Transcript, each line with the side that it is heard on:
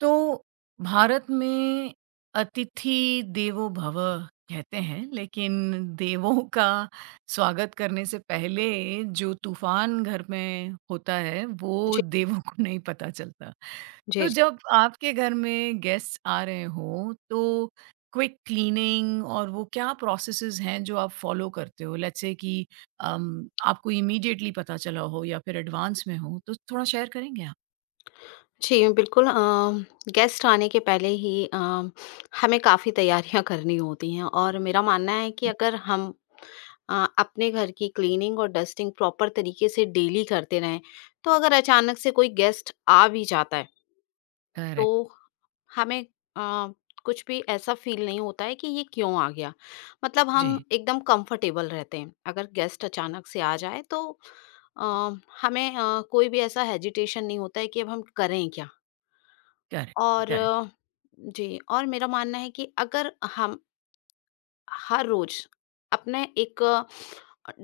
right: तो भारत में अतिथि देवो भव कहते हैं, लेकिन देवों का स्वागत करने से पहले जो तूफ़ान घर में होता है, वो
left: जी,
right: देवों को नहीं पता चलता।
left: जी,
right: तो
left: जी।
right: जब आपके घर में गेस्ट्स आ रहे हों, तो क्विक क्लीनिंग और वो क्या प्रोसेसेज़ हैं जो आप फ़ॉलो करते हो? लेट्स से कि आपको इमीडिएटली पता चला हो या फिर एडवांस में हो, तो थोड़ा शेयर करेंगे आप?
left: जी, बिल्कुल गेस्ट आने के पहले ही हमें काफ़ी तैयारियाँ करनी होती हैं और मेरा मानना है कि अगर हम अपने घर की क्लीनिंग और डस्टिंग प्रॉपर तरीके से डेली करते रहें, तो अगर अचानक से कोई गेस्ट आ भी जाता है,
right: करेक्ट।
left: तो हमें अ, कुछ भी ऐसा फ़ील नहीं होता है कि ये क्यों आ गया? मतलब हम
right: जी।
left: एकदम कंफ़र्टेबल रहते हैं। अगर गेस्ट अचानक से आ जाए तो अ, हमें कोई भी ऐसा हेजिटेशन नहीं होता है कि अब हम करें क्या?
right: करेक्ट,
left: और
right: करेक्ट।
left: जी, और मेरा मानना है कि अगर हम हर रोज़ अपने एक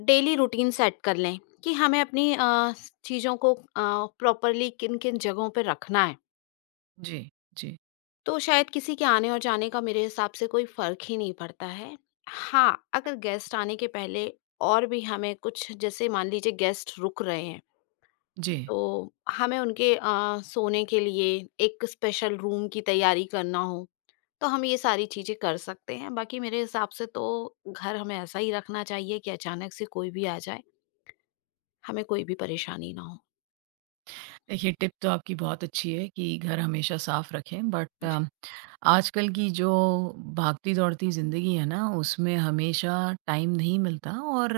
left: डेली रूटीन सेट कर लें कि हमें अपनी चीज़ों को प्रॉपरली किन-किन जगहों पे रखना है,
right: जी, जी,
left: तो शायद किसी के आने और जाने का मेरे हिसाब से कोई फ़र्क ही नहीं पड़ता है। हाँ, अगर गेस्ट आने के पहले और भी हमें कुछ जैसे मान लीजिए गेस्ट रुक रहे हैं,
right: जी।
left: तो हमें उनके सोने के लिए एक स्पेशल रूम की तैयारी करना हो तो हम ये सारी चीज़ें कर सकते हैं। बाकी मेरे हिसाब से तो घर हमें ऐसा ही रखना चाहिए कि अचानक से कोई भी आ जाए, हमें कोई भी परेशानी ना हो।
right: देखिए टिप तो आपकी बहुत अच्छी है कि घर हमेशा साफ रखें बट
left: जी।
right: आजकल की जो भागती-दौड़ती ज़िंदगी है ना उसमें हमेशा टाइम नहीं मिलता और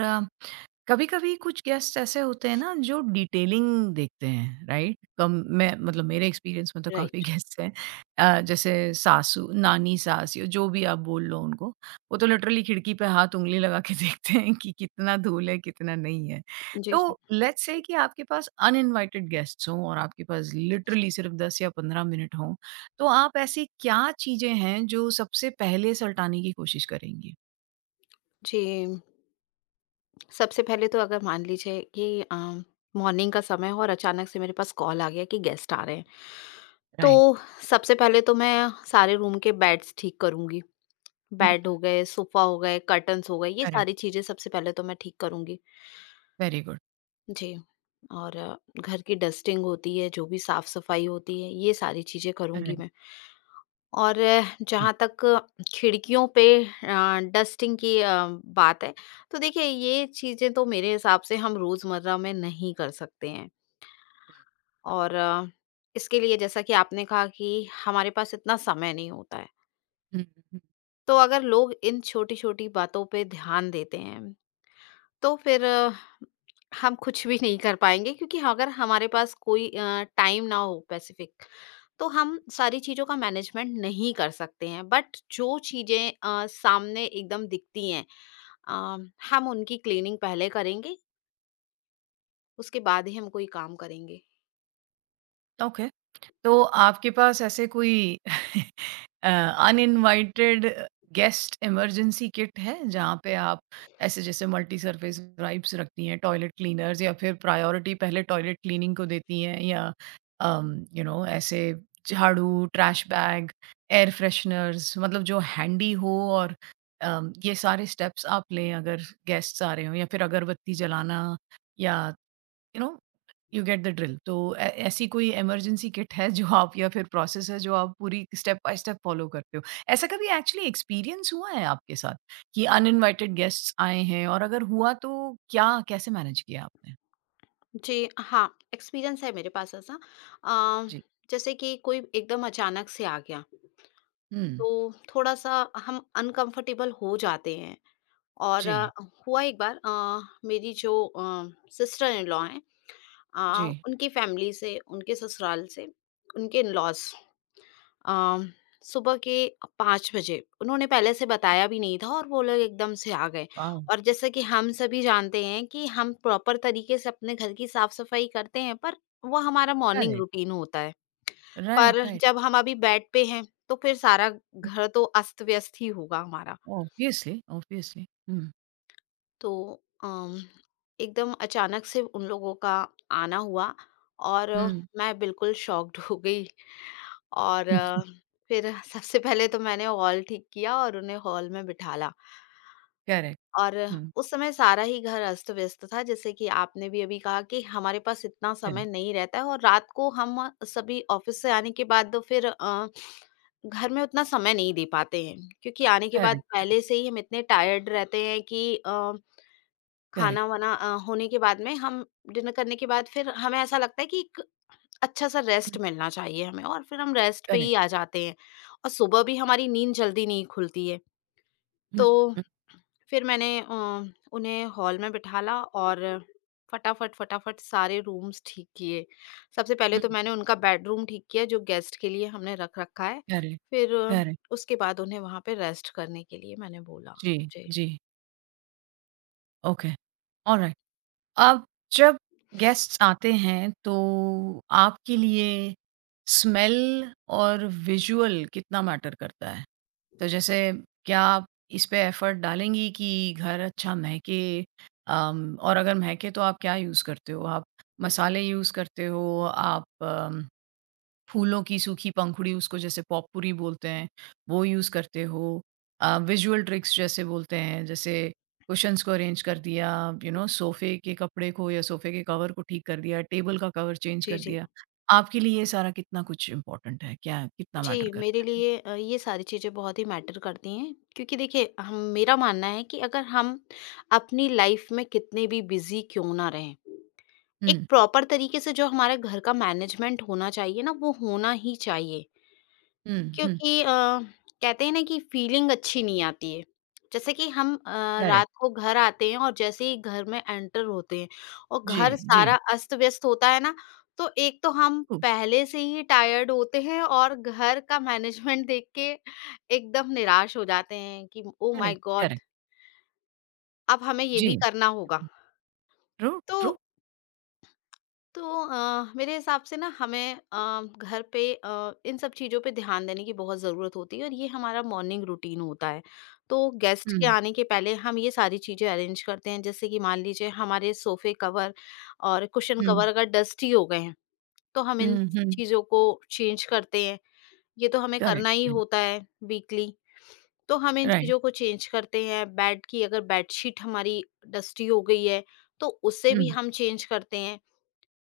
right: कभी कभी कुछ गेस्ट ऐसे होते हैं ना जो डिटेलिंग देखते हैं राइट कम मैं मतलब मेरे एक्सपीरियंस में तो काफी
left: राइट।
right: गेस्ट हैं जैसे सासू नानी सास या जो भी आप बोल लो उनको वो तो लिटरली खिड़की पे हाथ उंगली लगा के देखते हैं कि कितना धूल है कितना नहीं है
left: जी,
right: तो
left: जी।
right: लेट्स से कि आपके पास अनइनवाइटेड गेस्ट्स हों और आपके पास लिटरली सिर्फ दस या पंद्रह मिनट हों तो आप ऐसी क्या चीजें हैं जो सबसे पहले सल्टाने की कोशिश करेंगी
left: जी, सबसे पहले तो अगर मान लीजिए कि मॉर्निंग का समय हो और अचानक से मेरे पास कॉल आ गया कि गेस्ट आ रहे हैं,
right: राइट
left: तो सबसे पहले तो मैं सारे रूम के बेड्स ठीक करूँगी।
right: हम्म,
left: बेड हो गए, सोफ़ा हो गए, कर्टन्स हो गए, ये
right: करेक्ट
left: सारी चीज़ें सबसे पहले तो मैं ठीक करूँगी।
right: वेरी गुड
left: जी। और घर की डस्टिंग होती है, जो भी साफ-सफाई होती है, ये सारी चीज़ें करूँगी
right: करेक्ट
left: मैं। और जहाँ तक खिड़कियों पे डस्टिंग की बात है, तो देखिए ये चीज़ें तो मेरे हिसाब से हम रोज़मर्रा में नहीं कर सकते हैं। और इसके लिए जैसा कि आपने कहा कि हमारे पास इतना समय नहीं होता है।
right: हुँ, हुँ,
left: तो अगर लोग इन छोटी-छोटी बातों पे ध्यान देते हैं, तो फिर हम कुछ भी नहीं कर पाएँगे क्योंकि ह अगर हमारे पास कोई टाइम ना हो स्पेसिफिक, तो हम सारी चीज़ों का मैनेजमेंट नहीं कर सकते हैं। बट जो चीज़ें सामने एकदम दिखती हैं अ, हम उनकी क्लीनिंग पहले करेंगे, उसके बाद ही हम कोई काम करेंगे।
right: ओके। तो आपके पास ऐसे कोई अ, अनइनवाइटेड गेस्ट इमरजेंसी किट है, जहाँ पे आप ऐसे जैसे मल्टी सरफेस वाइप्स रखती हैं, टॉयलेट क्लीनर्स या फिर प्रायोरिटी पहले टॉयलेट क्लीनिंग को देती हैं या यू नो ऐसे झाड़ू, ट्रैश बैग, एयर फ्रेशनर्स मतलब जो हैंडी हो और ये सारे स्टेप्स आप लें अगर गेस्ट्स आ रहे हों या फिर अगरबत्ती जलाना या you know you get the drill. तो ऐ ऐसी कोई इमरजेंसी किट है जो आप या फिर प्रोसेस है जो आप पूरी स्टेप बाय स्टेप फ़ॉलो करते हो? ऐसा कभी एक्चुअली एक्सपीरियंस हुआ है आपके साथ कि अनइनवाइटेड गेस्ट्स आए हैं और अगर हुआ तो क्या कैसे मैनेज किया आपने?
left: जी, हाँ, एक्सपीरियंस है मेरे पास ऐसा। अ,
right: जी।
left: जैसे कि कोई एकदम अचानक से आ गया,
right: हुँ।
left: तो थोड़ा-सा हम अनकम्फ़र्टेबल हो जाते हैं और
right: जी,
left: हुआ एक बार मेरी जो सिस्टर इन लॉ हैं,
right: जी।
left: उनकी फैमिली से, उनके ससुराल से, उनके इन-लॉज़ अ, सुबह के 5 बजे उन्होंने पहले से बताया भी नहीं था और वो लोग एकदम से आ गए।
right: वाओ!
left: और जैसा कि हम सभी जानते हैं कि हम प्रॉपर तरीके से अपने घर की साफ-सफाई करते हैं, पर वो हमारा मॉर्निंग
right: करेक्ट।
left: रूटीन होता है।
right: राइट,
left: पर
right: राइट।
left: जब हम अभी बेड पे हैं, तो फिर सारा घर तो अस्त-व्यस्त ही होगा हमारा।
right: Obviously, obviously. हुँ,
left: तो अम, एकदम अचानक से उन लोगों का आना हुआ और
right: हुँ।
left: मैं बिल्कुल शॉक्ड हो गई और फिर सबसे पहले तो मैंने हॉल ठीक किया और उन्हें हॉल में बिठाला
right: करेक्ट।
left: और
right: हुँ,
left: उस समय सारा ही घर अस्त व्यस्त था जैसे कि आपने भी अभी कहा कि हमारे पास इतना समय
right: करेक्ट,
left: नहीं रहता है और रात को हम सभी ऑफिस से आने के बाद तो फिर घर में उतना समय नहीं दे पाते हैं क्योंकि आने के बाद
right: करेक्ट, करेक्ट,
left: पहले से ही हम इतने टायर्ड रहते हैं कि
right: करेक्ट।
left: खाना-वाना होने के बाद में हम डिनर करने के बाद फिर हमें ऐसा लगता है कि एक अच्छा-सा
right: हुँ,
left: रेस्ट मिलना चाहिए हमें और फिर हम रेस्ट पे ही
right: करेक्ट।
left: आ जाते हैं और सुबह भी हमारी नींद जल्दी नहीं खुलती है।
right: हुँ,
left: तो
right: हुँ,
left: फिर मैंने उन्हें हॉल में बिठाला और फटाफट, फटाफट सारे रूम्स ठीक किए। सबसे पहले तो
right: हुँ।
left: मैंने उनका बेडरूम ठीक किया जो गेस्ट के लिए हमने रख रखा है।
right: करेक्ट,
left: फिर
right: करेक्ट।
left: उसके बाद उन्हें वहाँ पे रेस्ट करने के लिए मैंने बोला।
right: जी,
left: जी।
right: जी। ओके। ऑलराइट। अब जब गेस्ट्स आते हैं तो आपके लिए स्मेल और विजुअल कितना मैटर करता है? तो जैसे क्या आप इस पे एफर्ट डालेंगी कि घर अच्छा महके और अगर महके तो आप क्या यूज़ करते हो? आप मसाले यूज़ करते हो? आप अम फूलों की सूखी पंखुड़ी उसको जैसे पॉपपुरी बोलते हैं, वो यूज़ करते हो। विज़ुअल ट्रिक्स जैसे बोलते हैं, जैसे कुशन्स को अरेंज कर दिया, यू नो सोफ़े के कपड़े को या सोफ़े के कवर को ठीक कर दिया, टेबल का कवर चेंज
left: जी,
right: कर
left: जी।
right: दिया। आपके लिए ये सारा कितना कुछ इम्पोर्टेंट है, क्या कितना
left: जी,
right: मैटर
left: मेरे
right: करता है?
left: लिए ये सारी चीज़ें बहुत ही मैटर करती हैं क्योंकि देखिए हम मेरा मानना है कि अगर हम अपनी लाइफ में कितने भी बिज़ी क्यों ना रहें, एक
right: हुँ,
left: प्रॉपर तरीके से जो हमारे घर का मैनेजमेंट होना चाहिए ना, वो होना ही चाहिए।
right: हुँ, हुँ,
left: क्योंकि कहते हैं ना कि फीलिंग अच्छी नहीं आती है। जैसे कि हम
right: करेक्ट।
left: रात को घर आते हैं और जैसे ही घर में एंटर होते हैं और
right: जी,
left: घर
right: जी,
left: सारा अस्त-व्यस्त होता है ना, तो एक तो हम
right: ट्रू,
left: पहले से ही टायर्ड होते हैं और घर का मैनेजमेंट देख के एकदम निराश हो जाते हैं कि oh my
right: correct,
left: God!
right: Correct,
left: अब हमें ये
right: जी।
left: भी करना होगा।
right: ट्रू,
left: तो
right: ट्रू।
left: तो मेरे हिसाब से ना हमें घर पे इन सब चीज़ों पे ध्यान देने की बहुत ज़रूरत होती है और ये हमारा मॉर्निंग रूटीन होता है। तो गेस्ट के
right: हुँ,
left: आने के पहले हम ये सारी चीज़ें अरेंज करते हैं जैसे कि मान लीजिए हमारे सोफ़े कवर और कुशन
right: हुँ,
left: कवर अगर डस्टी हो गए हैं, तो हम इन
right: हुँ, हुँ,
left: चीज़ों को चेंज करते हैं। ये तो हमें
right: करेक्ट,
left: करना ही
right: करेक्ट,
left: होता है वीकली, तो हम इन
right: राइट,
left: चीज़ों को चेंज करते हैं। बेड की अगर बेडशीट हमारी डस्टी हो गई है, तो उसे भी
right: हुँ,
left: हम चेंज करते हैं।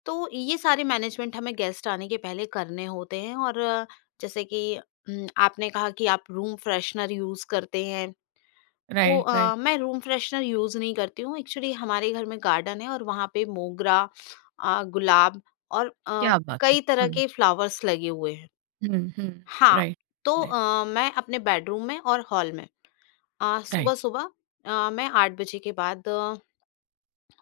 left: तो ये सारे मैनेजमेंट हमें गेस्ट आने के पहले करने होते हैं और जैसे कि आपने कहा कि आप रूम फ्रेशनर यूज़ करते हैं, तो
right: राइट, राइट,
left: मैं रूम फ्रेशनर यूज़ नहीं करती हूँ। एक्चुअली हमारे घर में गार्डन है और वहाँ पे मोगरा गुलाब और
right: क्या बात है!
left: कई तरह
right: हुँ।
left: के फ्लावर्स लगे हुए हैं।
right: हुँ, हुँ।
left: हाँ,
right: राइट,
left: तो
right: राइट,
left: मैं अपने बेडरूम में और हॉल में
right: राइट,
left: सुबह-सुबह मैं 8 बजे के बाद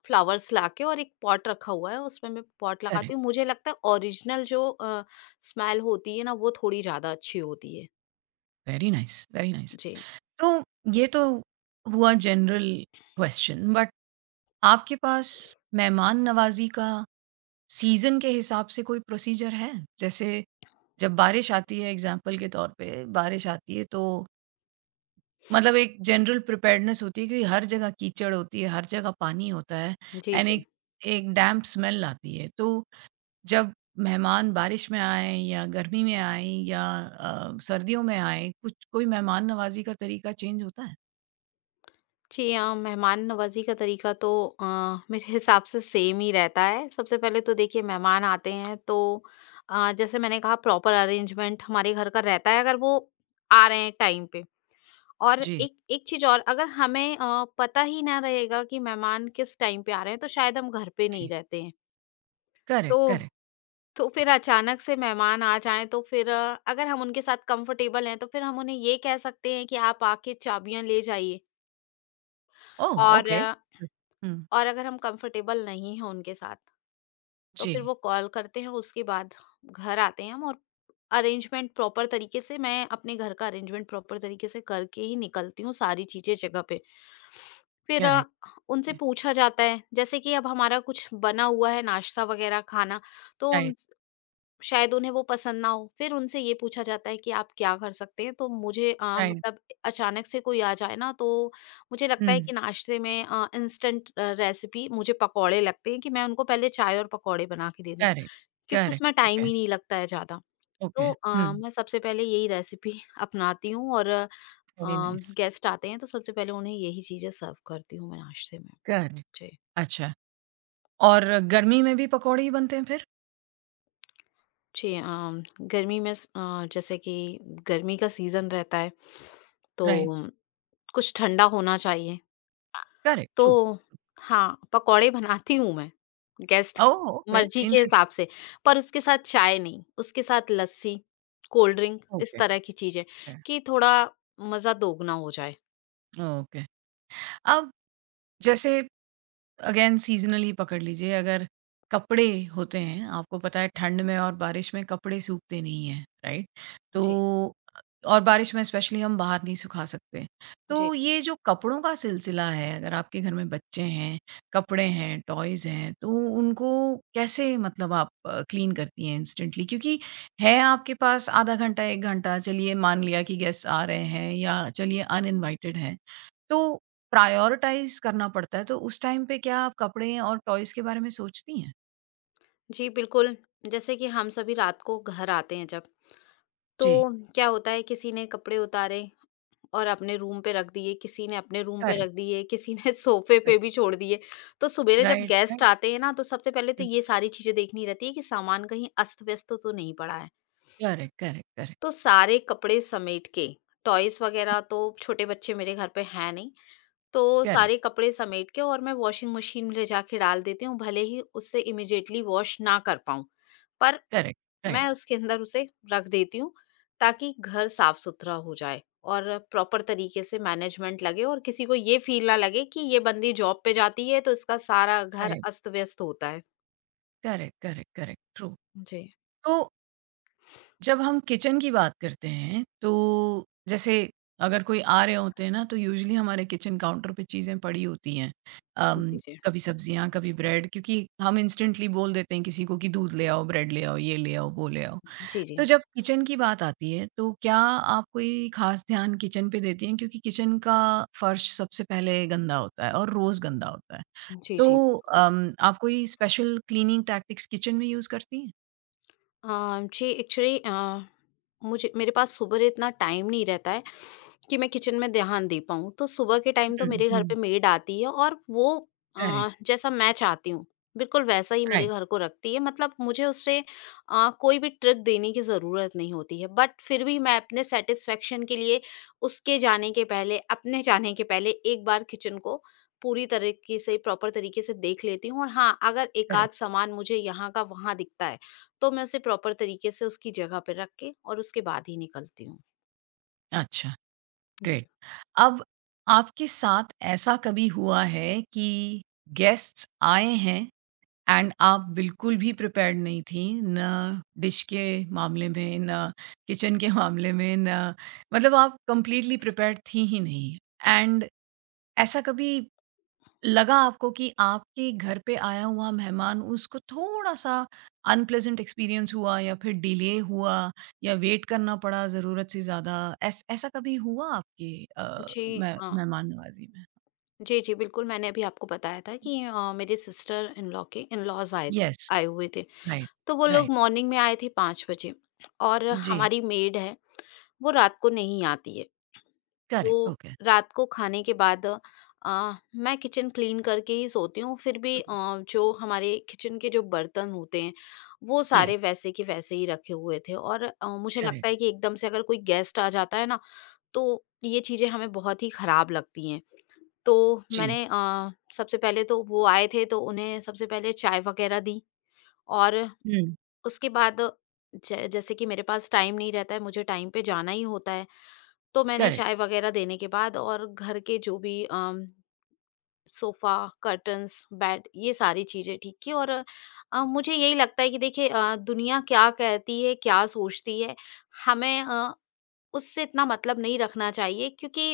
left: फ्लावर्स लाके और एक पॉट रखा हुआ है, उसमें मैं पॉट लगाती
right: करेक्ट,
left: हूँ। मुझे लगता है ओरिजिनल जो स्मेल होती है ना, वो थोड़ी ज़्यादा अच्छी होती है।
right: Very nice, very nice.
left: जी,
right: तो ये तो हुआ जनरल क्वेश्चन बट आपके पास मेहमान नवाज़ी का सीज़न के हिसाब से कोई प्रोसीजर है? जैसे जब बारिश आती है एग्ज़ाम्पल के तौर पे, बारिश आती है तो मतलब एक जनरल प्रिपेयर्डनेस होती है कि हर जगह कीचड़ होती है, हर जगह पानी होता है
left: जी,
right: एंड
left: जी।
right: एक एक डैम्प स्मेल आती है। तो जब मेहमान बारिश में आएँ या गर्मी में आएँ या सर्दियों में आएँ, कुछ कोई मेहमान नवाज़ी का तरीका चेंज होता है?
left: जी, मेहमान नवाज़ी का तरीका तो अ, मेरे हिसाब से सेम ही रहता है। सबसे पहले तो देखिए मेहमान आते हैं तो जैसे मैंने कहा प्रॉपर अरेंजमेंट हमारे घर का रहता है अगर वो आ रहे हैं टाइम पे। और
right: जी,
left: एक एक चीज़ और अगर हमें पता ही ना रहेगा कि मेहमान किस टाइम पे आ रहे हैं, तो शायद हम घर पे नहीं
right: जी।
left: रहते हैं।
right: करेक्ट,
left: तो
right: करेक्ट।
left: तो फिर अचानक से मेहमान आ जाएँ तो फिर अगर हम उनके साथ कंफ़र्टेबल हैं, तो फिर हम उन्हें ये कह सकते हैं कि आप आके चाबियाँ ले जाइए
right: ओह!
left: और
right: ओके। हुँ,
left: और अगर हम कंफ़र्टेबल नहीं हैं उनके साथ, तो फिर
right: जी,
left: वो कॉल करते हैं, उसके बाद घर आते हैं हम और अरेंजमेंट प्रॉपर तरीके से मैं अपने घर का अरेंजमेंट प्रॉपर तरीके से करके ही निकलती हूँ सारी चीज़ें जगह पे। फिर
right: करेक्ट,
left: उनसे पूछा जाता है, जैसे कि अब हमारा कुछ बना हुआ है नाश्ता वग़ैरह खाना, तो
right: राइट,
left: उन शायद उन्हें वो पसंद ना हो। फिर उनसे ये पूछा जाता है कि आप क्या कर सकते हैं? तो मुझे
right: राइट।
left: मतलब अचानक से कोई आ जाए ना, तो मुझे लगता है
right: हुँ,
left: कि नाश्ते में इंस्टेंट रेसिपी मुझे पकौड़े लगते हैं कि मैं उनको पहले चाय और पकौड़े बना के दे दूँ,
right: करेक्ट,
left: क्योंकि
right: करेक्ट,
left: इसमें टाइम
right: ओके,
left: ही नहीं लगता है ज़्यादा।
right: ओके।
left: तो
right: हुँ,
left: मैं सबसे पहले यही रेसिपी अपनाती हूँ और अ,
right: वेरी नाइस।
left: गेस्ट आते हैं, तो सबसे पहले उन्हें यही चीज़ें सर्व करती हूँ मैं नाश्ते में।
right: करेक्ट,
left: जी।
right: अच्छा और गर्मी में भी पकौड़े ही बनते हैं फिर?
left: जी गर्मी में जैसे कि गर्मी का सीजन रहता है तो
right: राइट,
left: कुछ ठंडा होना चाहिए
right: करेक्ट, ट्रू।
left: तो हाँ, पकोड़े बनाती हूँ मैं गेस्ट
right: ओह!
left: की
right: ओके,
left: मर्जी के
right: इंटरेस्टिंग।
left: हिसाब से। पर उसके साथ चाय नहीं, उसके साथ लस्सी, कोल्ड ड्रिंक इस
right: ओके,
left: तरह की चीजें
right: ओके,
left: कि थोड़ा मजा दोगुना हो जाए।
right: ओके। अब जैसे अगेन सीज़नली पकड़ लीजिए, अगर कपड़े होते हैं, आपको पता है ठंड में और बारिश में कपड़े सूखते नहीं हैं, राइट?
left: जी,
right: तो और बारिश में स्पेशली हम बाहर नहीं सुखा सकते।
left: जी।
right: तो ये जो कपड़ों का सिलसिला है, अगर आपके घर में बच्चे हैं, कपड़े हैं, टॉयज़ हैं, तो उनको कैसे मतलब आप क्लीन करती हैं इंस्टेंटली? क्योंकि है आपके पास आधा घंटा, 1 घंटा, चलिए मान लिया कि गेस्ट आ रहे हैं या चलिए अनइन्वाइटेड हैं, तो प्रायोरिटाइज़ करना पड़ता है, तो उस टाइम पे क्या आप कपड़े और टॉयज़ के बारे में सोचती हैं?
left: जी, बिल्कुल। जैसे कि हम सभी रात को घर आते हैं जब, तो
right: जी,
left: क्या होता है किसी ने कपड़े उतारे और अपने रूम पे रख दिए, किसी ने अपने रूम पे रख
right: करेक्ट,
left: दिए, किसी ने सोफ़े पे
right: करेक्ट,
left: भी छोड़ दिए। तो सुबेरे जब
right: राइट,
left: गेस्ट
right: राइट,
left: आते हैं ना, तो सबसे पहले तो
right: हुँ,
left: ये सारी चीज़ें देखनी रहती है कि सामान कहीं अस्त-व्यस्त तो नहीं पड़ा है।
right: करेक्ट, करेक्ट, करेक्ट,
left: तो सारे कपड़े समेट के, टॉयज़ वग़ैरह तो छोटे बच्चे मेरे घर पे हैं नहीं, तो
right: करेक्ट,
left: सारे कपड़े समेट के और मैं वॉशिंग मशीन में ले जाके डाल देती हूँ, भले ही उससे इमीडिएटली वॉश ना कर पाऊँ। पर
right: करेक्ट,
left: मैं
right: राइट,
left: उसके अंदर उसे रख देती हूँ, ताकि घर साफ-सुथरा हो जाए और प्रॉपर तरीके से मैनेजमेंट लगे और किसी को ये फ़ील ना लगे कि ये बंदी जॉब पे जाती है, तो इसका सारा घर
right: राइट,
left: अस्त-व्यस्त होता है।
right: Correct, correct, correct, true.
left: जी।
right: तो जब हम किचन की बात करते हैं, तो जैसे अगर कोई आ रहे होते हैं ना, तो यूजुअली हमारे किचन काउंटर पे चीज़ें पड़ी होती हैं। अम,
left: जी, जी।
right: कभी सब्जियाँ, कभी ब्रेड क्योंकि हम इंस्टेंटली बोल देते हैं किसी को कि दूध ले आओ, ब्रेड ले आओ, ये ले आओ, वो ले आओ।
left: जी, जी।
right: तो जब किचन की बात आती है, तो क्या आप कोई खास ध्यान किचन पे देती हैं? क्योंकि किचन का फर्श सबसे पहले गंदा होता है और रोज़ गंदा होता है।
left: जी, जी,
right: तो
left: बिल्कुल।
right: आप कोई स्पेशल क्लीनिंग टैक्टिक्स किचन में यूज़ करती हैं?
left: अ, जी, एक्चुअली मुझे मेरे पास सुबह इतना टाइम नहीं रहता है कि मैं किचन में ध्यान दे पाऊँ। तो सुबह के टाइम तो
right: हुँ,
left: मेरे घर
right: हुँ।
left: पे मेड आती है और वो
right: करेक्ट,
left: जैसा मैं चाहती हूँ, बिल्कुल वैसा ही मेरे
right: राइट,
left: घर को रखती है। मतलब मुझे उससे कोई भी ट्रिक देने की ज़रूरत नहीं होती है। बट फिर भी मैं अपने सैटिस्फैक्शन के लिए उसके जाने के पहले, अपने जाने के पहले एक बार किचन को पूरी तरीके से, प्रॉपर तरीके से देख लेती हूँ और हाँ, अगर एक आध
right: करेक्ट।
left: सामान मुझे यहाँ का वहाँ दिखता है तो मैं उसे प्रॉपर तरीके से उसकी जगह पे रख के और उसके बाद ही निकलती हूँ।
right: अच्छा,
left: जी।
right: ग्रेट। अब आपके साथ ऐसा कभी हुआ है कि गेस्ट्स आए हैं एंड आप बिल्कुल भी प्रिपेयर्ड नहीं थीं, ना डिश के मामले में, ना किचन के मामले में, ना मतलब आप कंप्लीटली प्रिपेयर्ड थीं ही नहीं। एंड ऐसा कभी लगा आपको कि आपके घर पे आया हुआ मेहमान उसको थोड़ा-सा अनप्लेज़ेंट एक्सपीरियंस हुआ या फिर डिले हुआ या वेट करना पड़ा ज़रूरत से ज़्यादा, ऐस ऐसा कभी हुआ आपके
left: जी,
right: मे
left: हाँ।
right: मेहमान नवाज़ी में?
left: जी, जी, बिल्कुल मैंने अभी आपको बताया था कि मेरे सिस्टर इन लॉ के इन लॉज़ आए
right: येस,
left: आए हुए थे।
right: राइट,
left: तो वो लोग
right: राइट।
left: मॉर्निंग में आए थे 5 बजे और
right: जी,
left: हमारी मेड है, वो रात को नहीं आती है।
right: करेक्ट,
left: तो
right: ओके।
left: रात को खाने के बाद मैं किचन क्लीन करके ही सोती हूँ, फिर भी
right: हुँ,
left: जो हमारे किचन के जो बर्तन होते हैं, वो
right: जी,
left: सारे वैसे के वैसे ही रखे हुए थे और मुझे
right: करेक्ट।
left: लगता है कि एकदम से अगर कोई गेस्ट आ जाता है ना, तो ये चीज़ें हमें बहुत ही खराब लगती हैं। तो
right: जी,
left: मैंने सबसे पहले तो वो आए थे, तो उन्हें सबसे पहले चाय वगैरह दी और
right: हुँ।
left: उसके बाद ज जैसे कि मेरे पास टाइम नहीं रहता है, मुझे टाइम पे जाना ही होता है, तो मैंने
right: करेक्ट,
left: चाय वग़ैरह देने के बाद और घर के जो भी सोफ़ा, कर्टन्स, बेड ये सारी चीज़ें ठीक की और मुझे यही लगता है कि देखिए दुनिया क्या कहती है, क्या सोचती है, हमें उससे इतना मतलब नहीं रखना चाहिए क्योंकि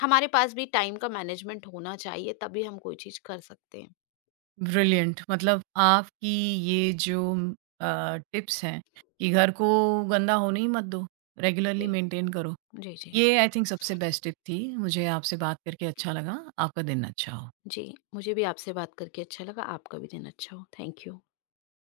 left: हमारे पास भी टाइम का मैनेजमेंट होना चाहिए, तभी हम कोई चीज़ कर सकते हैं।
right: ब्रिलिएंट मतलब आपकी ये जो टिप्स हैं कि घर को गंदा होने ही मत दो, रेगुलरली
left: जी,
right: मेंटेन करो।
left: जी, जी।
right: ये आई थिंक सबसे बेस्ट टिप थी। मुझे आपसे बात करके अच्छा लगा। आपका दिन अच्छा हो।
left: जी, मुझे भी आपसे बात करके अच्छा लगा, आपका भी दिन अच्छा हो। Thank you.